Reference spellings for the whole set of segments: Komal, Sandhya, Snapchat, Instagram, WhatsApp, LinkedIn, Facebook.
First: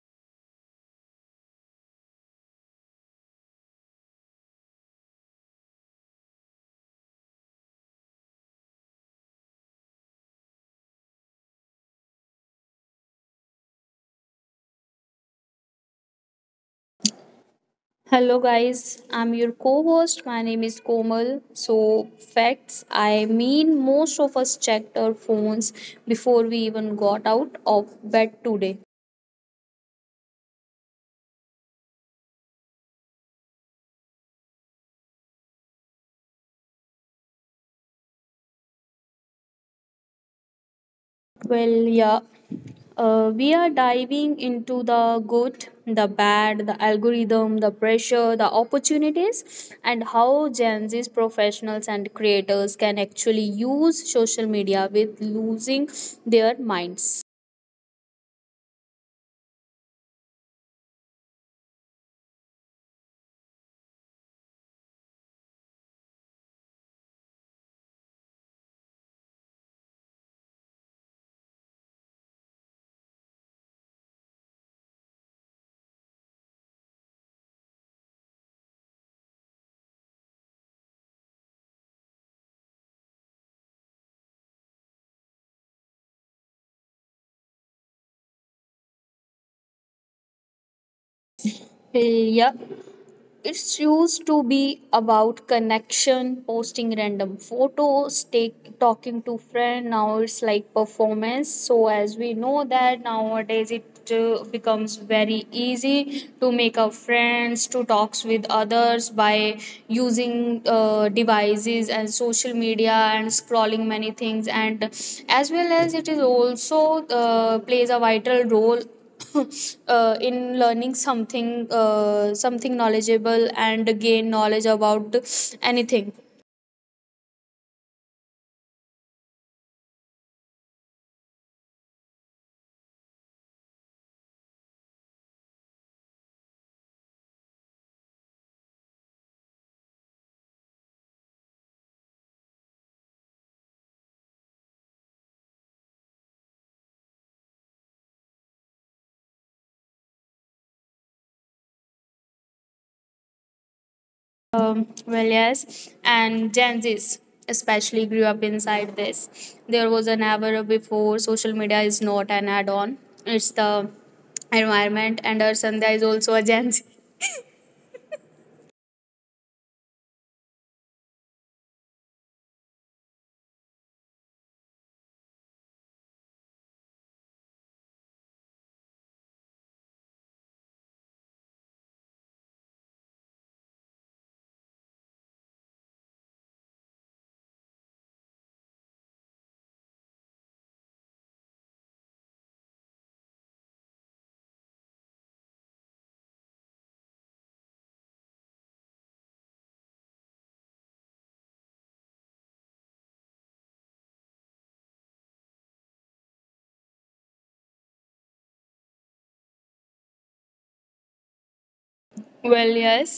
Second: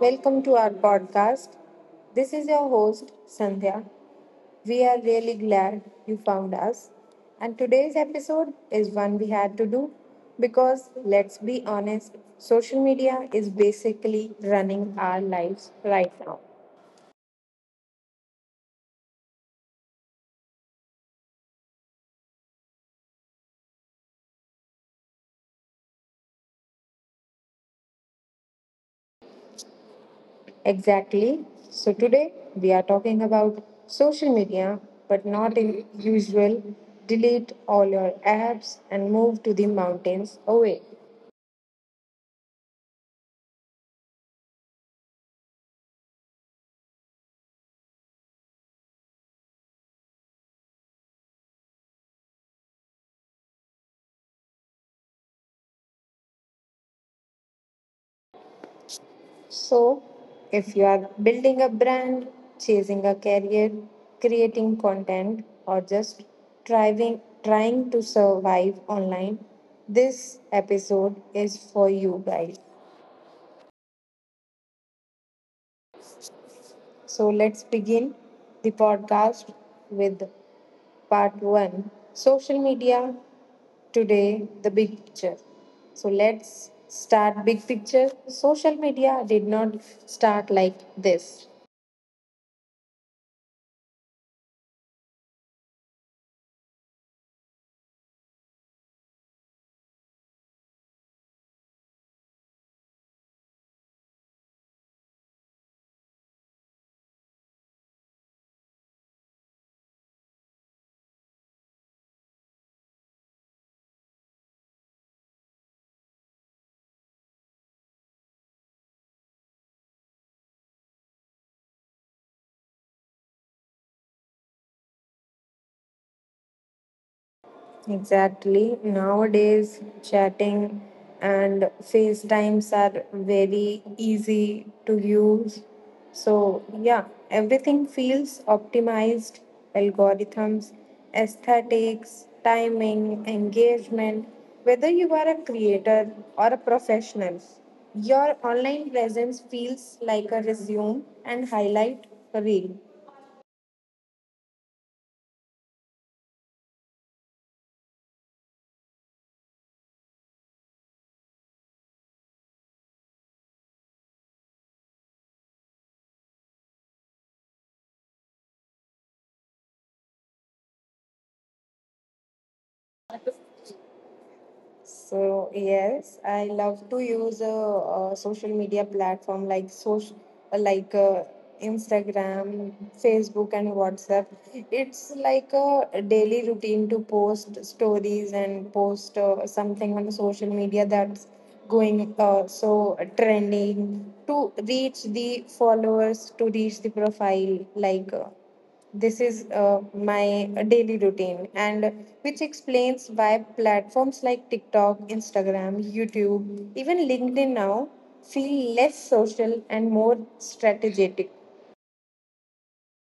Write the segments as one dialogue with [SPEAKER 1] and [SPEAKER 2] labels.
[SPEAKER 1] Welcome to our podcast. This is your host, Sandhya. We are really glad you found us. And today's episode is one we had to do because, let's be honest, social media is basically running our lives right now.
[SPEAKER 2] Hello, guys. I'm your co host. My name is Komal. So, facts I mean, most of us checked our phones before we even got out of bed today.
[SPEAKER 1] Exactly. So, today we are talking about social media, but not in usual delete all your apps and move to the mountains away.
[SPEAKER 2] Well, yeah, we are diving into the good, the bad, the algorithm, the pressure, the opportunities, and how Gen Z's professionals and creators can actually use social media with losing their minds.
[SPEAKER 1] So, if you are building a brand, chasing a career, creating content, or just trying to survive online, this episode is for you guys. So, let's begin the podcast with part one social media today, the big picture. So, let's start big picture. Social media did not start like this.
[SPEAKER 2] Well, yeah, it's used to be about connection, posting random photos, talking to friend. Now it's like performance. So, as we know that nowadays it becomes very easy to make up friends, to talks with others by using devices and social media and scrolling many things. And as well as it is also plays a vital role in learning something, something knowledgeable and gain knowledge about anything.
[SPEAKER 1] Exactly. Nowadays, chatting and FaceTimes are very easy to use. So, yeah, everything feels optimized algorithms, aesthetics, timing, engagement. Whether you are a creator or a professional, your online presence feels like a resume and highlight reel.
[SPEAKER 2] Well, yes. And Gen Z's especially grew up inside this. There was an era before. Social media is not an add-on, it's the environment. And our Sandhya is also a Gen Z.
[SPEAKER 1] So yes, I love to use a social media platform like social like Instagram, Facebook, and WhatsApp. It's like a daily routine to post stories and post something on the social media that's going so trending to reach the followers to reach the profile like. This is My daily routine, and which explains why platforms like TikTok, Instagram, YouTube, even LinkedIn now feel less social and more strategic.
[SPEAKER 2] Well, yes.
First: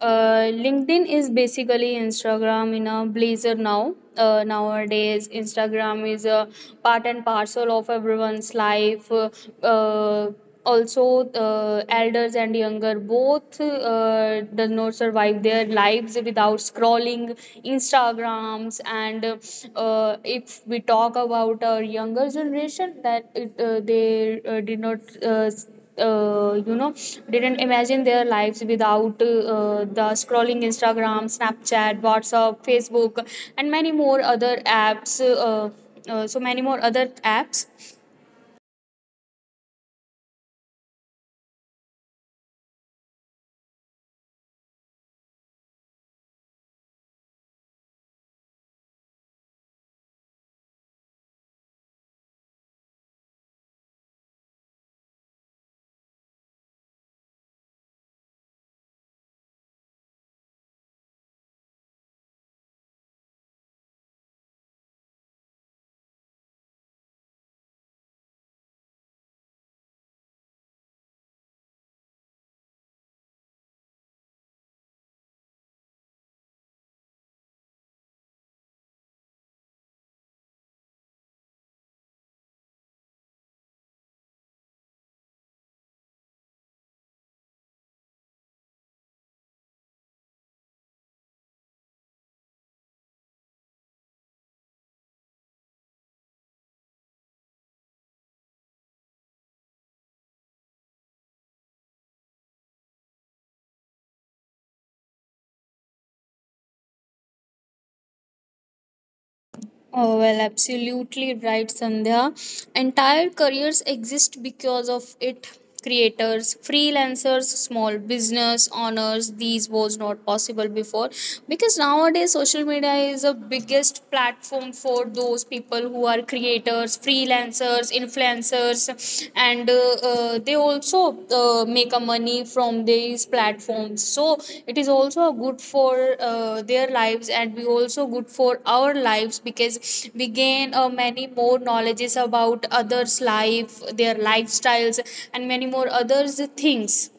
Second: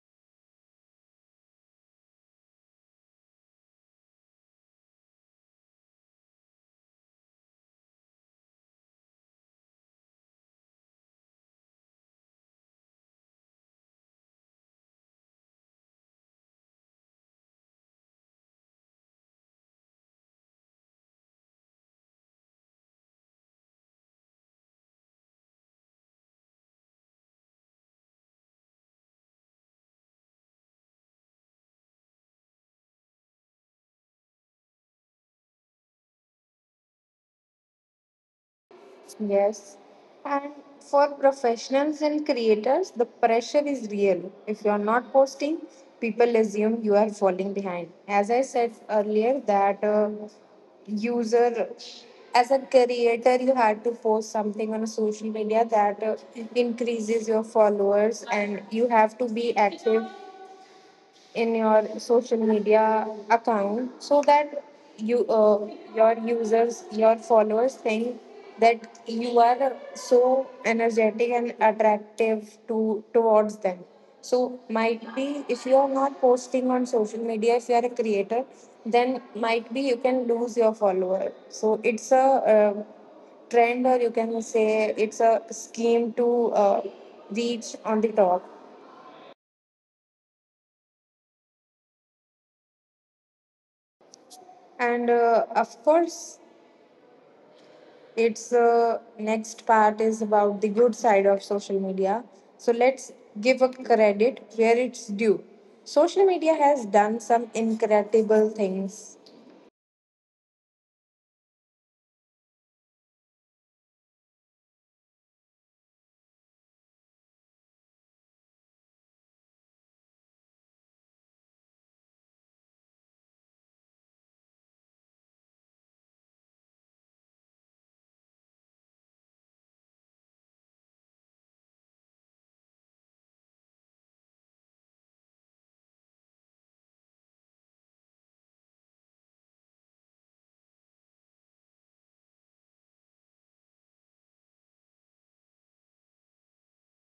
[SPEAKER 2] LinkedIn is basically Instagram in a blazer now. Nowadays, Instagram is a part and parcel of everyone's life. Uh, Also, elders and younger both does not survive their lives without scrolling Instagrams. And if we talk about our younger generation, that it, they did not. Uh, you know didn't imagine their lives without the scrolling Instagram, Snapchat, WhatsApp, Facebook, and many more other apps, so many more other apps.
[SPEAKER 1] Yes. And for professionals and creators, the pressure is real. If you're not posting, people assume you are falling behind. As I said earlier, that user, as a creator, you had to post something on a social media that increases your followers, and you have to be active in your social media account so that you uh, your users your followers think that you are so energetic and attractive to towards them, so might be if you are not posting on social media, if you are a creator, then might be you can lose your follower. So it's a uh, trend, or you can say it's a scheme to reach on the top. And of course its next part is about the good side of social media. So let's give a credit where it's due. Social media has done some incredible things.
[SPEAKER 2] Oh, well, absolutely right, Sandhya. Entire careers exist because of it. Creators, freelancers, small business owners, these was not possible before because nowadays social media is the biggest platform for those people who are creators, freelancers, influencers, and they also make a money from these platforms. So it is also good for their lives, and we also good for our lives because we gain many more knowledges about others life, their lifestyles, and many more others things.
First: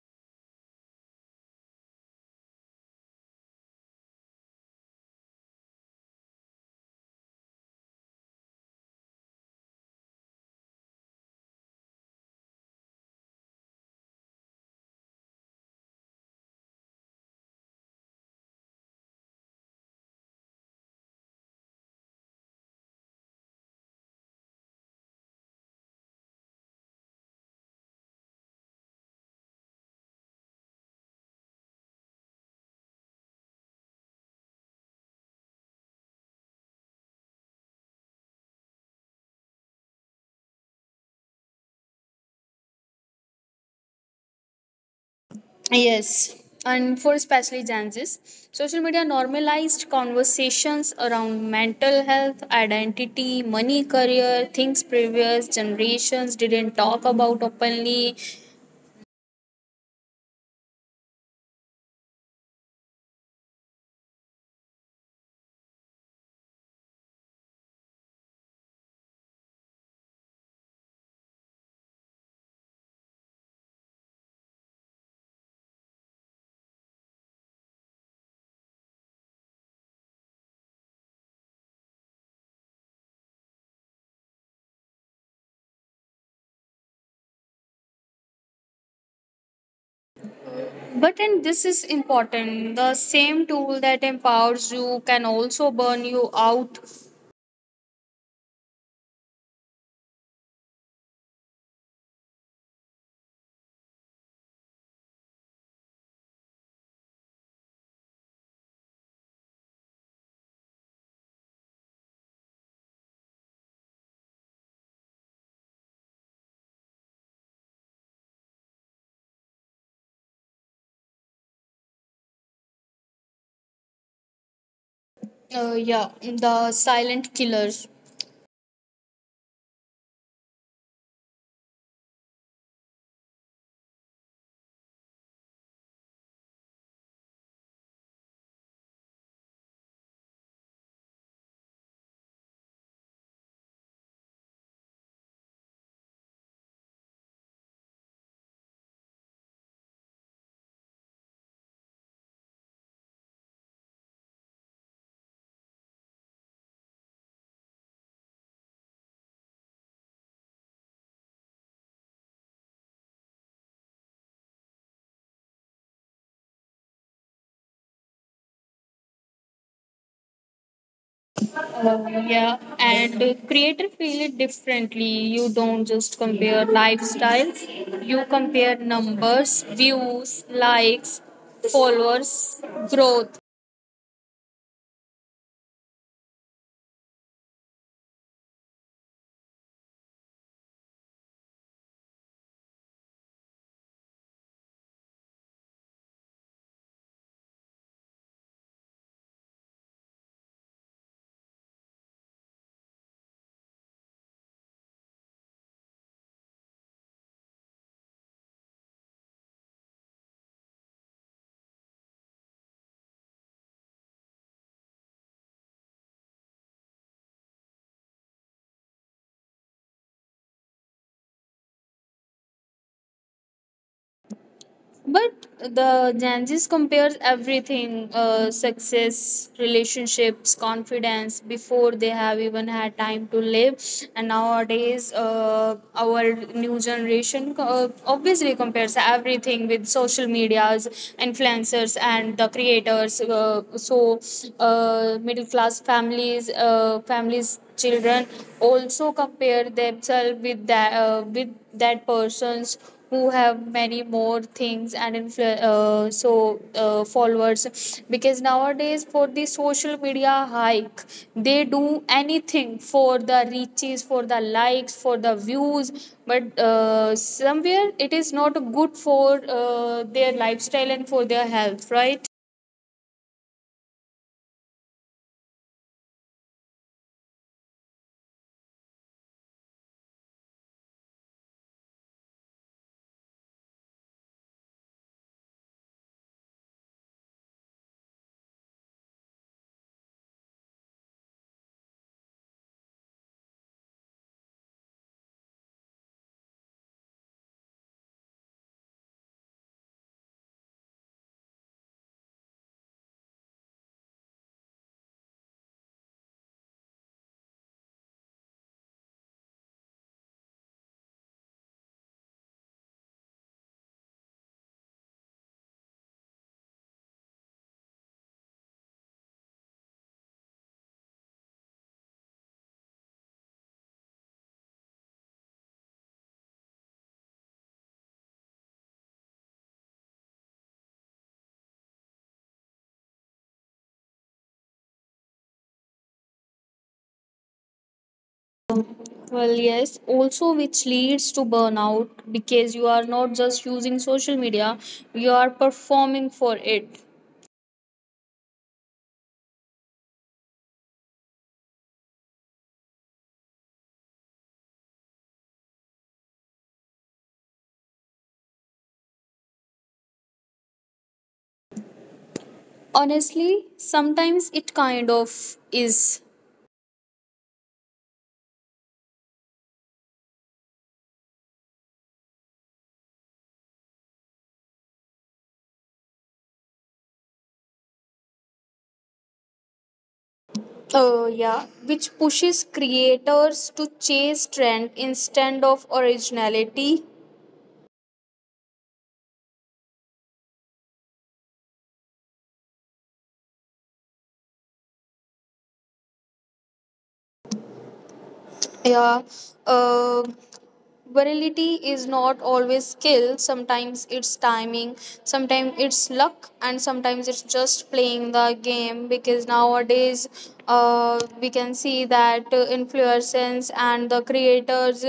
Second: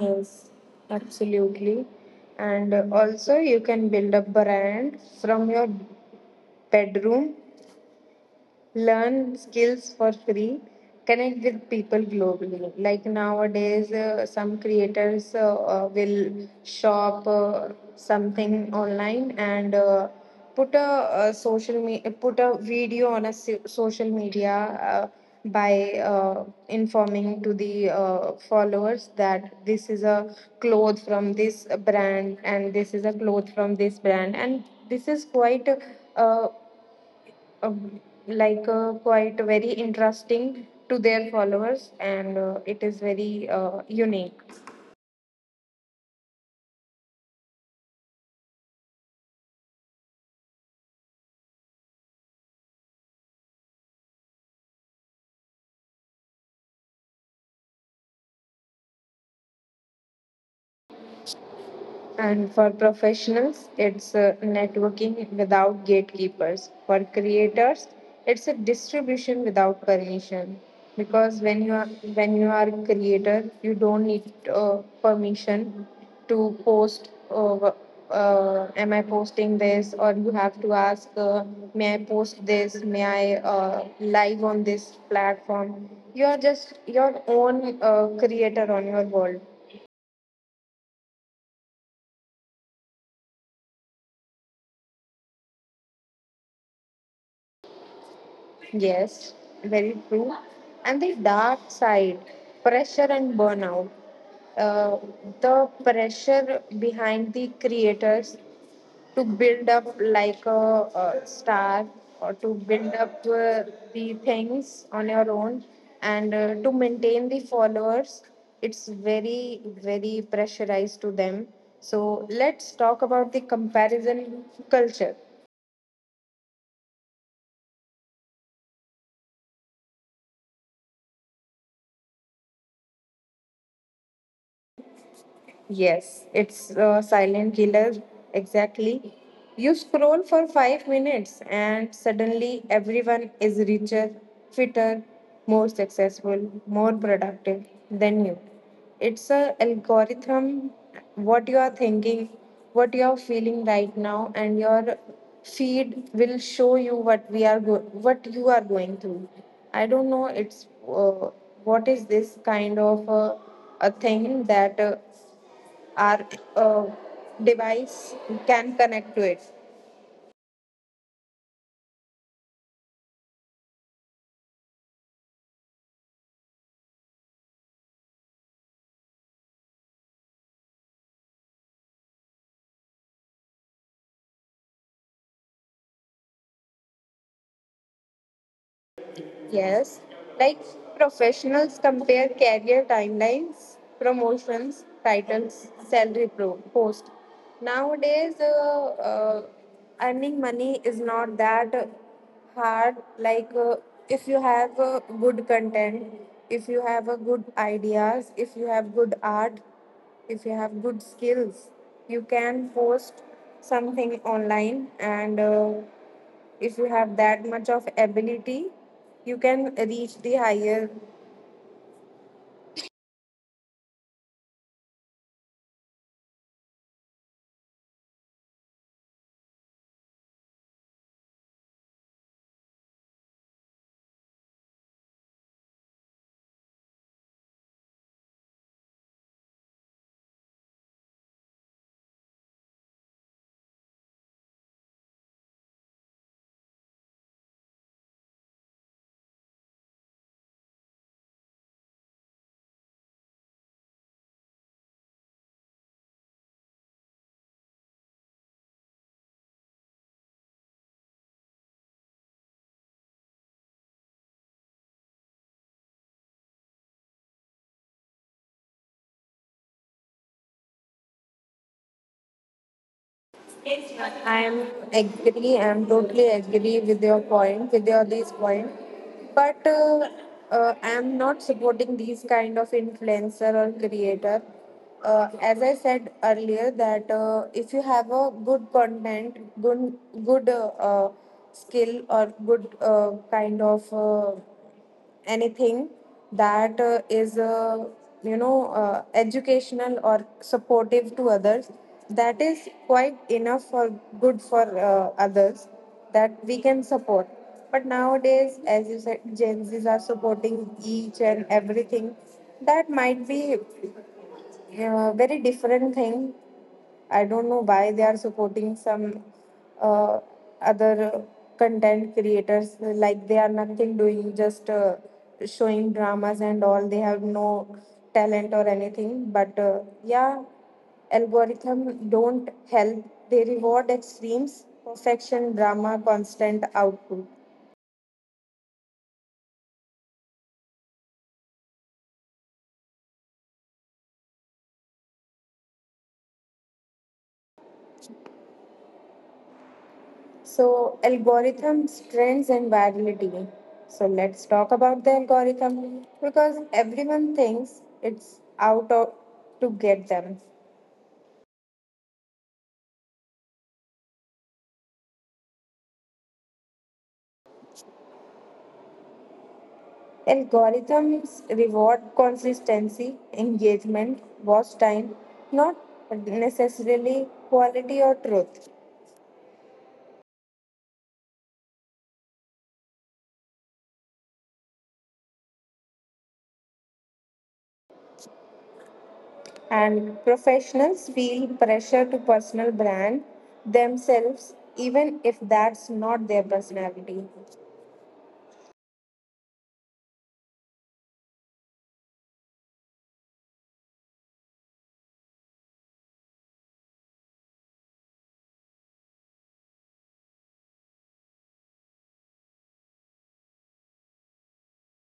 [SPEAKER 1] Yes, absolutely. And also, you can build a brand from your bedroom, learn skills for free, connect with people globally. Like nowadays, some creators will shop something online and put put a video on a social media by informing to the followers that this is a cloth from this brand and this is a cloth from this brand, and this is quite uh, uh, quite very interesting to their followers, and it is very unique.
[SPEAKER 2] Yes, and for especially Gen Zs, social media normalized conversations around mental health, identity, money, career, things previous generations didn't talk about openly.
[SPEAKER 1] And for professionals, it's networking without gatekeepers. For creators, it's a distribution without permission. Because when you are a creator, you don't need permission to post. Am I posting this? Or you have to ask, may I post this? May I live on this platform? You are just your own creator on your world.
[SPEAKER 2] But, and this is important, the same tool that empowers you can also burn you out.
[SPEAKER 1] Yes, very true. And the dark side, pressure and burnout. Uh, the pressure behind the creators to build up like a star, or to build up the things on your own, and to maintain the followers, it's very very pressurized to them. So let's talk about the comparison culture.
[SPEAKER 2] Yeah, the silent killers.
[SPEAKER 1] Yes, it's a silent killer. Exactly. You scroll for 5 minutes and suddenly everyone is richer, fitter, more successful, more productive than you. It's a algorithm what you are thinking, what you are feeling right now, and your feed will show you what what you are going through. I don't know. It's what is this kind of a thing that our uh, device can connect to it.
[SPEAKER 2] Yeah, and creator feel it differently. You don't just compare lifestyles, you compare numbers, views, likes, followers, growth.
[SPEAKER 1] Yes, like professionals compare career timelines, promotions, titles, post. Nowadays, earning money is not that hard. Like if you have good content, if you have good ideas, if you have good art, if you have good skills, you can post something online and if you have that much of ability, you can reach the higher.
[SPEAKER 2] But the Gen Z compares everything, success, relationships, confidence, before they have even had time to live. And nowadays, our new generation obviously compares everything with social medias, influencers, and the creators. Middle class families, families children also compare themselves with that, with that person's who have many more things and followers, because nowadays for the social media hike they do anything, for the reaches, for the likes, for the views, but somewhere it is not good for their lifestyle and for their health, right?
[SPEAKER 1] I am agree. I am totally agree with your point, with your this point. But I am not supporting these kind of influencer or creator. As I said earlier, that if you have a good content, good skill or good kind of anything that is educational or supportive to others, that is quite enough for good for others, that we can support. But nowadays, as you said, Gen Z's are supporting each and everything that might be, yeah, very different thing. I don't know why they are supporting some uh, other content creators. Like they are nothing doing, just showing dramas and all. They have no talent or anything. But yeah, algorithm don't help. They reward extremes, perfection, drama, constant output.
[SPEAKER 2] Well, yes, also, which leads to burnout because you are not just using social media, you are performing for it.
[SPEAKER 1] So, algorithms, trends, and virality. So, let's talk about the algorithm because everyone thinks it's out of, to get them.
[SPEAKER 2] Honestly, sometimes it kind of is.
[SPEAKER 1] Algorithms reward consistency, engagement, watch time, not necessarily quality or truth.
[SPEAKER 2] Yeah, which pushes creators to chase trend instead of originality.
[SPEAKER 1] And professionals feel pressure to personal brand themselves, even if that's not their personality.
[SPEAKER 2] Yeah, uh, virility is not always skill, sometimes it's timing, sometimes it's luck, and sometimes it's just playing the game because nowadays we can see that influencers and the creators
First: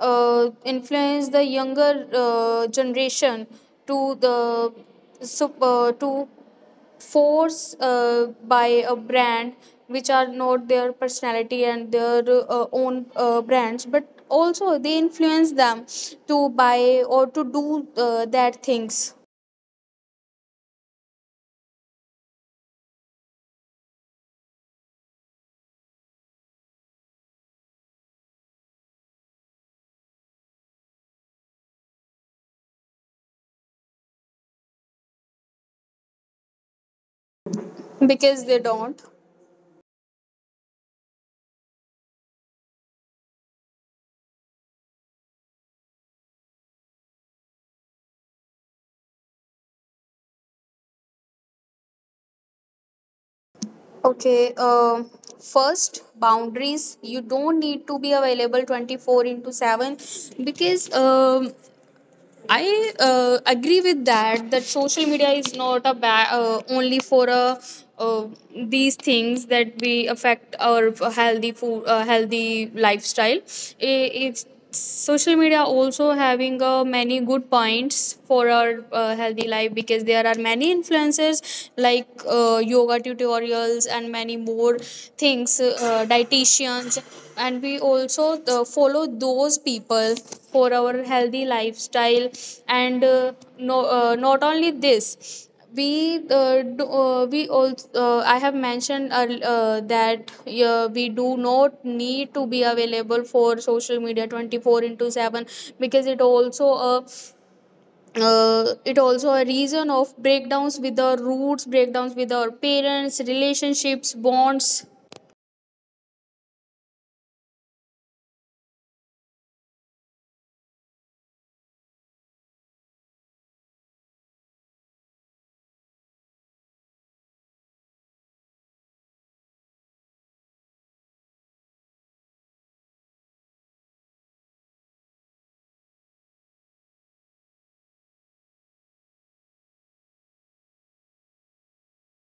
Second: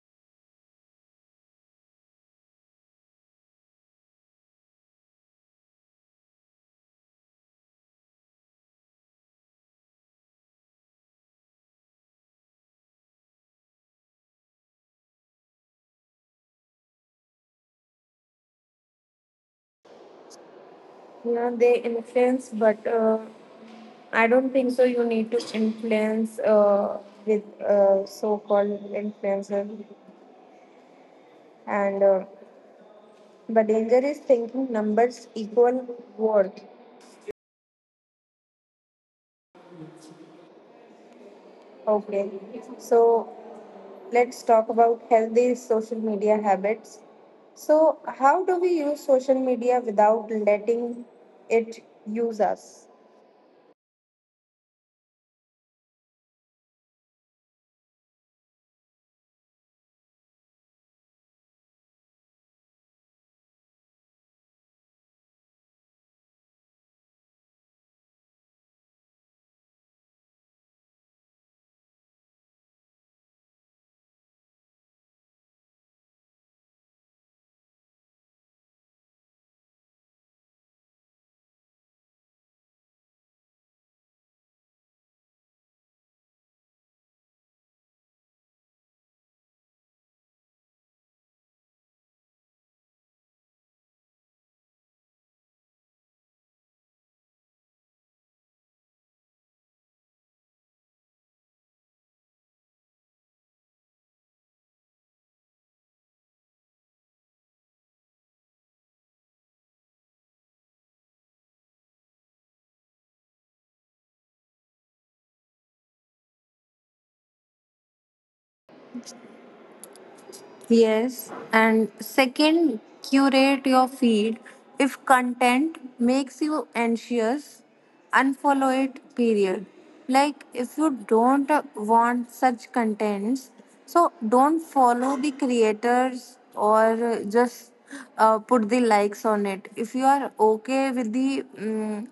[SPEAKER 2] influence the younger generation to the to force by a brand which are not their personality and their own brands, but also they influence them to buy or to do that things.
[SPEAKER 1] Yeah, they influence, but I don't think so. You need to influence with so-called influencers, and the danger is thinking numbers equal worth.
[SPEAKER 2] Because they don't.
[SPEAKER 1] Okay, so let's talk about healthy social media habits. So, how do we use social media without letting it use us?
[SPEAKER 2] Okay, first, boundaries. You don't need to be available 24 into 7 because I agree with that. That social media is not a only for a, uh, these things that we affect our healthy food, healthy lifestyle. It's social media also having many good points for our healthy life because there are many influencers like yoga tutorials and many more things, dietitians, and we also follow those people for our healthy lifestyle. And no, not only this, we also, I have mentioned that we do not need to be available for social media 24 into 7 because it also a reason of breakdowns with our roots, breakdowns with our parents, relationships, bonds.
[SPEAKER 1] Yes, and second, curate your feed. If content makes you anxious, unfollow it, period. Like, if you don't want such contents, so don't follow the creators, or just put the likes on it. If you are okay with the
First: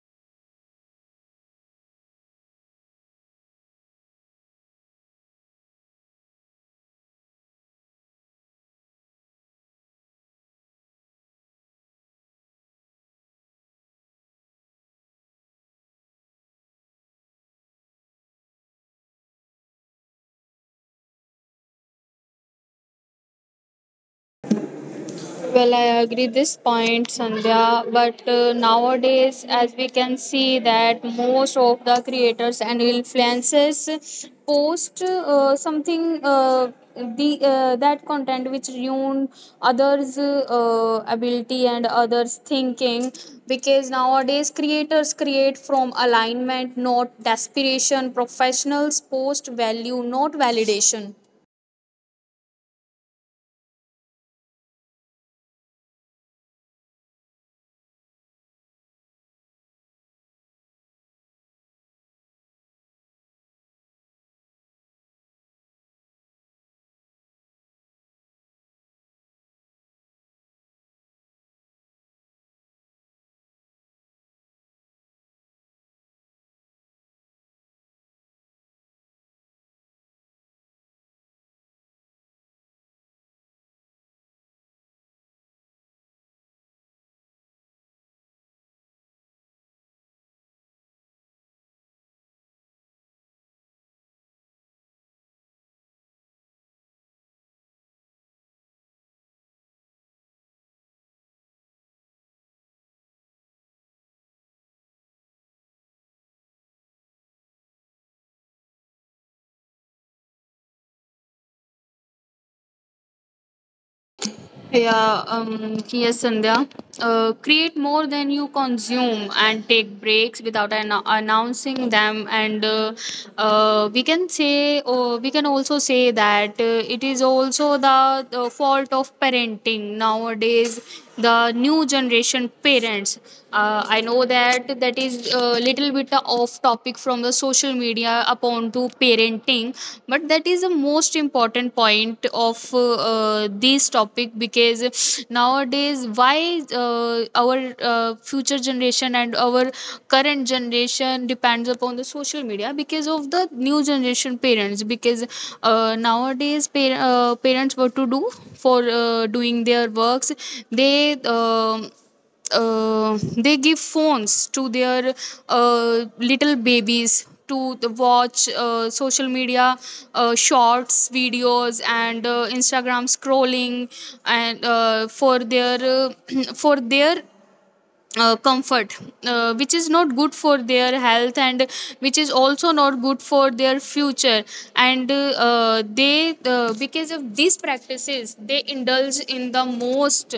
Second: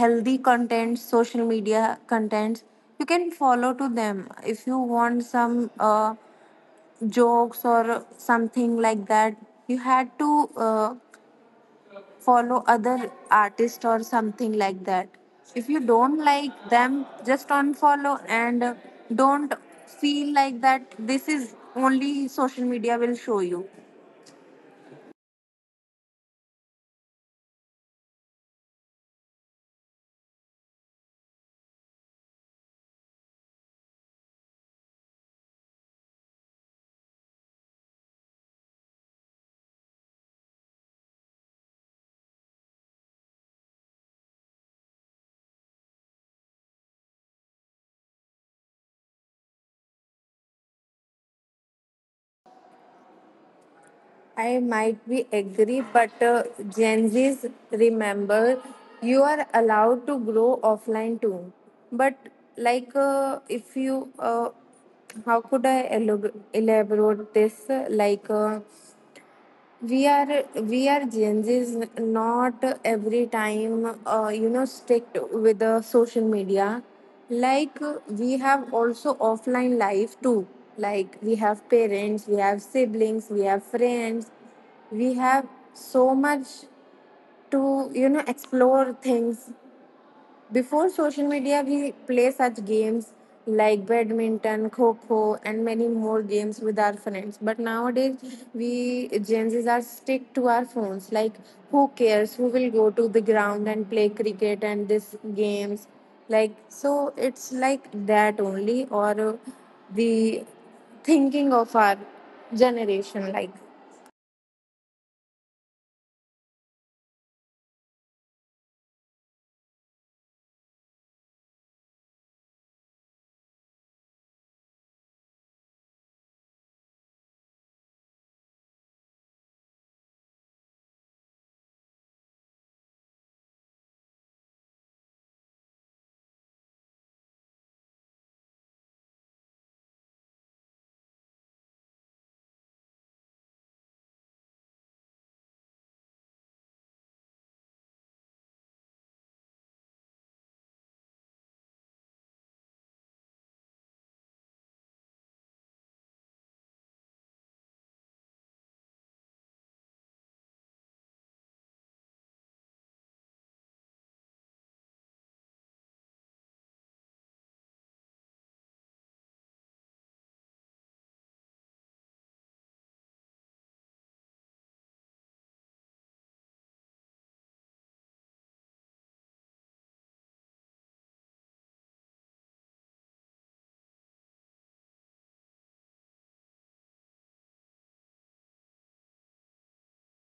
[SPEAKER 1] healthy contents, social media contents, you can follow to them. If you want some jokes or something like that, you had to follow other artists or something like that. If you don't like them, just unfollow and don't feel like that this is only social media will show you.
[SPEAKER 2] Well, I agree this point, Sandhya. But nowadays, as we can see, that most of the creators and influencers post something, the that content which ruin others' ability and others' thinking. Because nowadays, creators create from alignment, not desperation. Professionals post value, not validation.
[SPEAKER 1] I might be agree, but Gen Z's, remember, you are allowed to grow offline too. But like if you, how could I elaborate this? Like uh, we are Gen Zs not every time you know strict with the social media. Like we have also offline life too. Like we have parents, we have siblings, we have friends, we have so much to you know explore things. Before social media, we play such games like badminton, kho kho, and many more games with our friends. But nowadays, we Gen Zs are stick to our phones. Like, who cares? Who will go to the ground and play cricket and this games? Like, so it's like that only, or the thinking of our generation, like.
[SPEAKER 2] Yeah, yes, Sandhya. Create more than you consume and take breaks without announcing them. And we can say, or we can also say that it is also the fault of parenting nowadays. The new generation parents. I know that that is a little bit off topic from the social media upon to parenting, but that is the most important point of this topic because nowadays why uh, our future generation and our current generation depends upon the social media because of the new generation parents, because nowadays parents what to do for doing their works, they um they give phones to their little babies to the watch social media, shorts videos, and Instagram scrolling, and for their for their comfort, which is not good for their health and which is also not good for their future. And they because of these practices they indulge in the most,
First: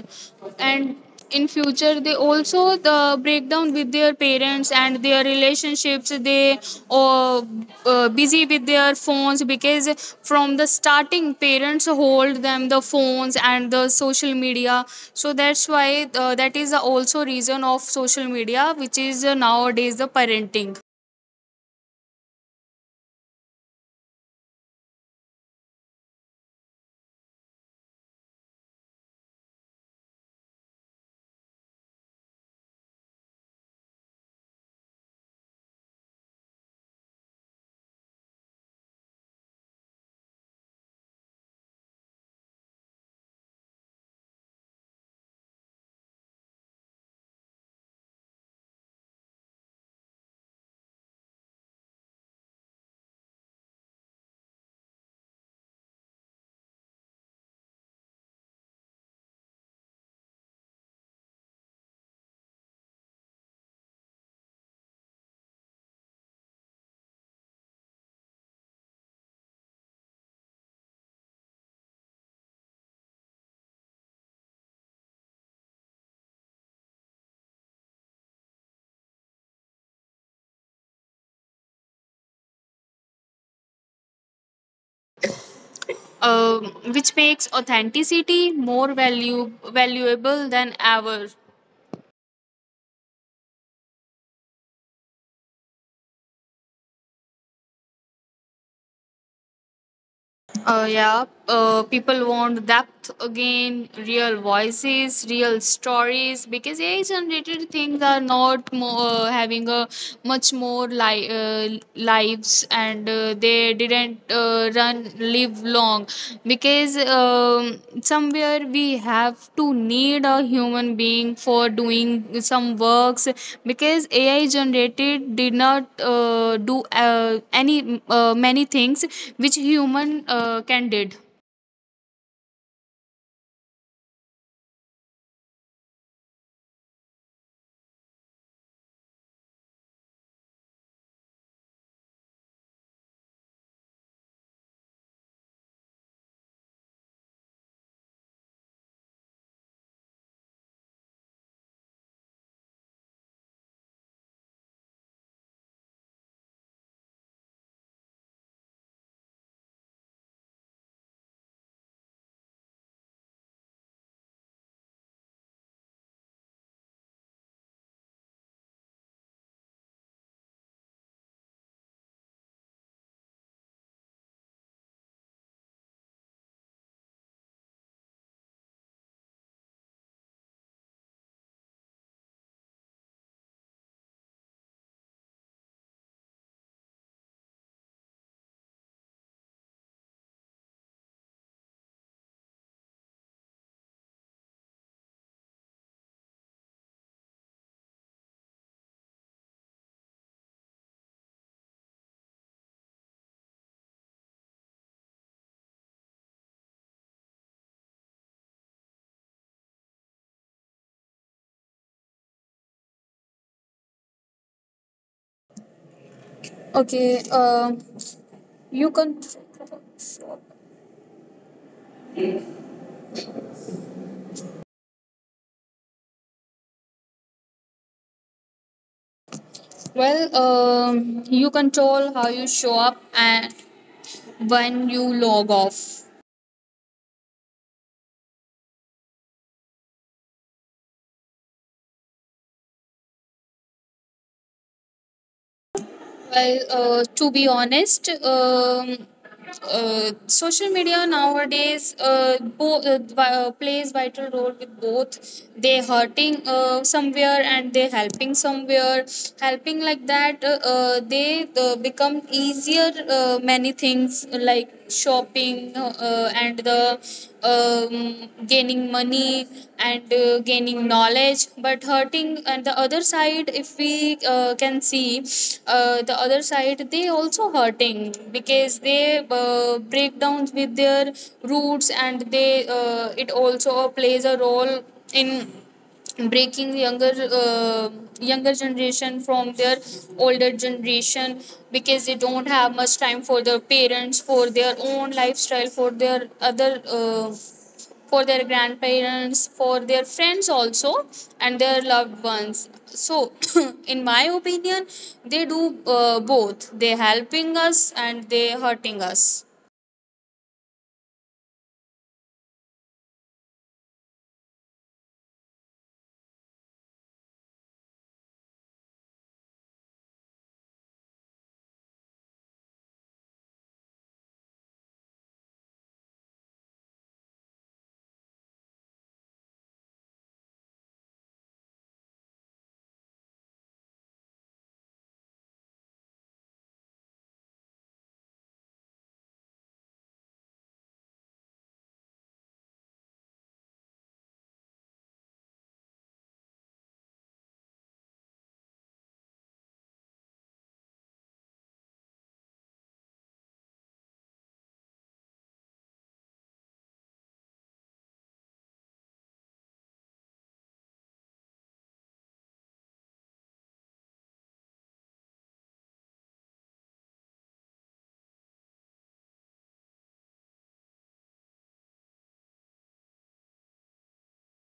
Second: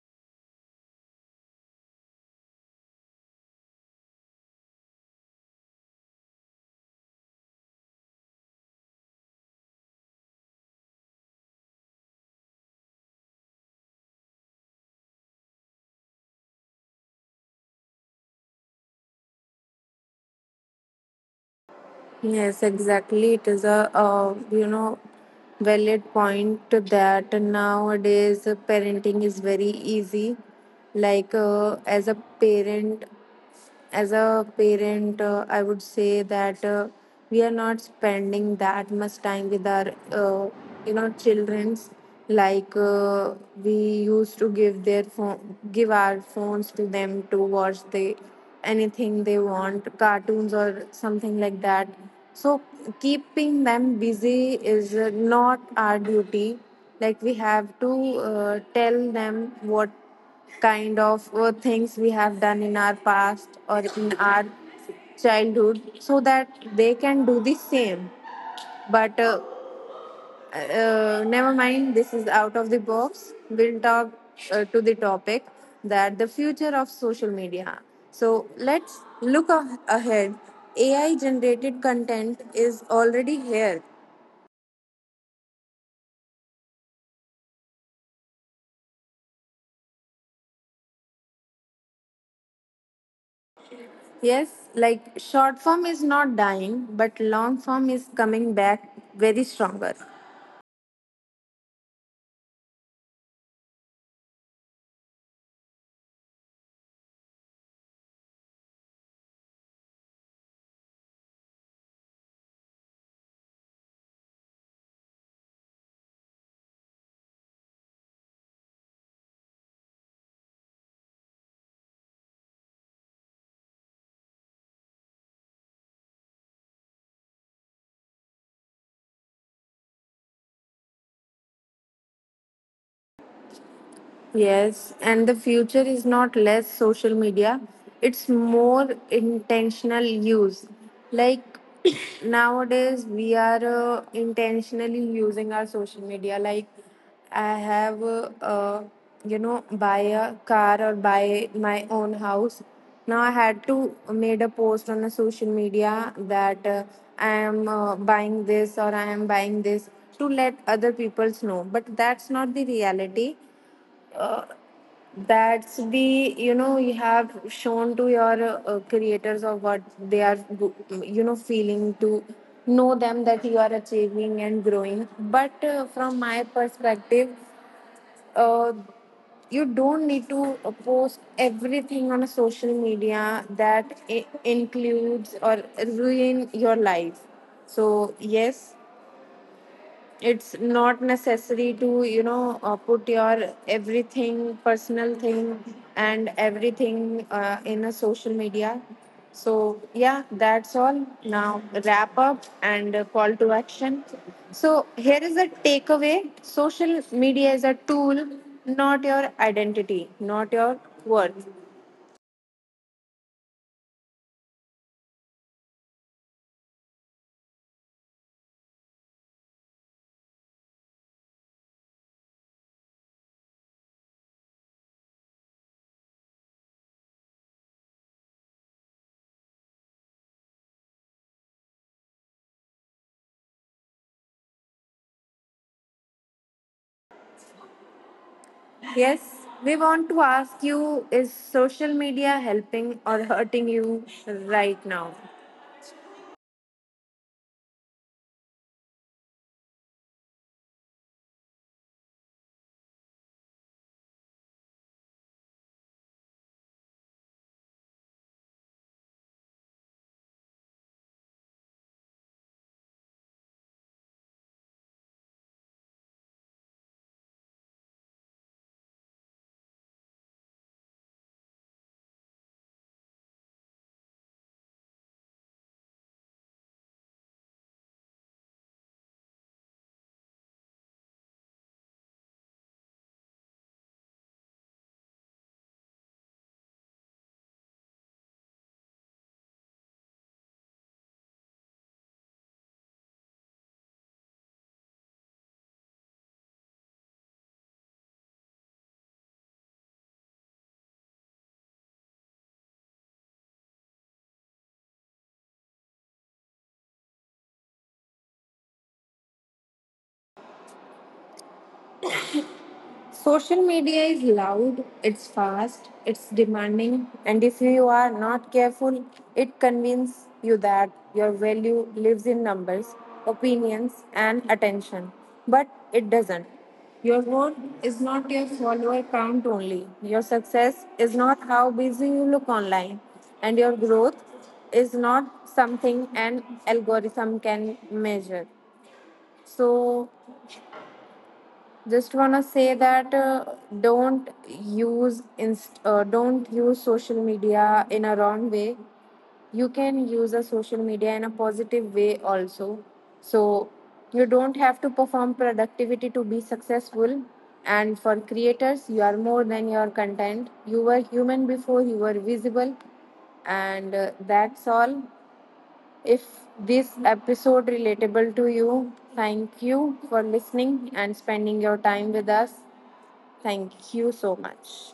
[SPEAKER 2] and in future they also the breakdown with their parents and their relationships. They are busy with their phones because from the starting parents hold them the phones and the social media. So that's why that is also reason of social media, which is nowadays the parenting.
[SPEAKER 1] Yes, exactly. It is a, you know, valid point that nowadays parenting is very easy. Like uh, as a parent, as a parent, I would say that we are not spending that much time with our, you know, childrens. Like we used to give our phones to them to watch the anything they want, cartoons or something like that. So keeping them busy is not our duty. Like we have to tell them what kind of things we have done in our past or in our childhood so that they can do the same. But never mind, this is out of the box. We'll talk to the topic that the future of social media. So let's look ahead. AI generated content is already here.
[SPEAKER 2] uh, which makes authenticity more value valuable than ever.
[SPEAKER 1] Yes, like short form is not dying, but long form is coming back very stronger.
[SPEAKER 2] Yeah, people want depth again, real voices, real stories, because AI generated things are not more, having a lives, and they didn't run live long because somewhere we have to need a human being for doing some works, because AI generated did not do any many things which human can did.
[SPEAKER 1] Yes, and the future is not less social media, it's more intentional use. Like nowadays, we are intentionally using our social media. Like, I have, you know, buy a car or buy my own house. Now I had to made a post on the social media that I am buying this or I am buying this to let other people's know. But that's not the reality, uh, that's the you know you have shown to your creators of what they are go- you know feeling to know them that you are achieving and growing. But from my perspective, uh, you don't need to post everything on a social media that includes or ruin your life. So yes, it's not necessary to you know put your everything personal thing and everything in a social media. So yeah, that's all. Now wrap up and call to action. So here is a takeaway: social media is a tool, not your identity, not your worth.
[SPEAKER 2] Okay, you can well, you control how you show up and when you log off.
[SPEAKER 1] Yes, we want to ask you, is social media helping or hurting you right now?
[SPEAKER 2] Well, to be honest, social media nowadays plays vital role with both. They hurting somewhere and they helping somewhere. Helping like that, they become easier. Many things like shopping and the, gaining money and gaining knowledge, but hurting and the other side, if we can see the other side, they also hurting because they break down with their roots, and they, it also plays a role in breaking younger, younger generation from their older generation, because they don't have much time for their parents, for their own lifestyle, for their other, for their grandparents, for their friends also, and their loved ones. So in my opinion, they do both, they helping us and they hurting us.
[SPEAKER 1] Social media is loud, it's fast, it's demanding. And if you are not careful, it convinces you that your value lives in numbers, opinions, and attention. But it doesn't. Your worth is not your follower count only. Your success is not how busy you look online, and your growth is not something an algorithm can measure. So, just wanna say that don't use don't use social media in a wrong way. You can use a social media in a positive way also. So you don't have to perform productivity to be successful. And for creators, you are more than your content, you were human before you were visible. And that's all. If this episode relatable to you, thank you for listening and spending your time with us. Thank you so much.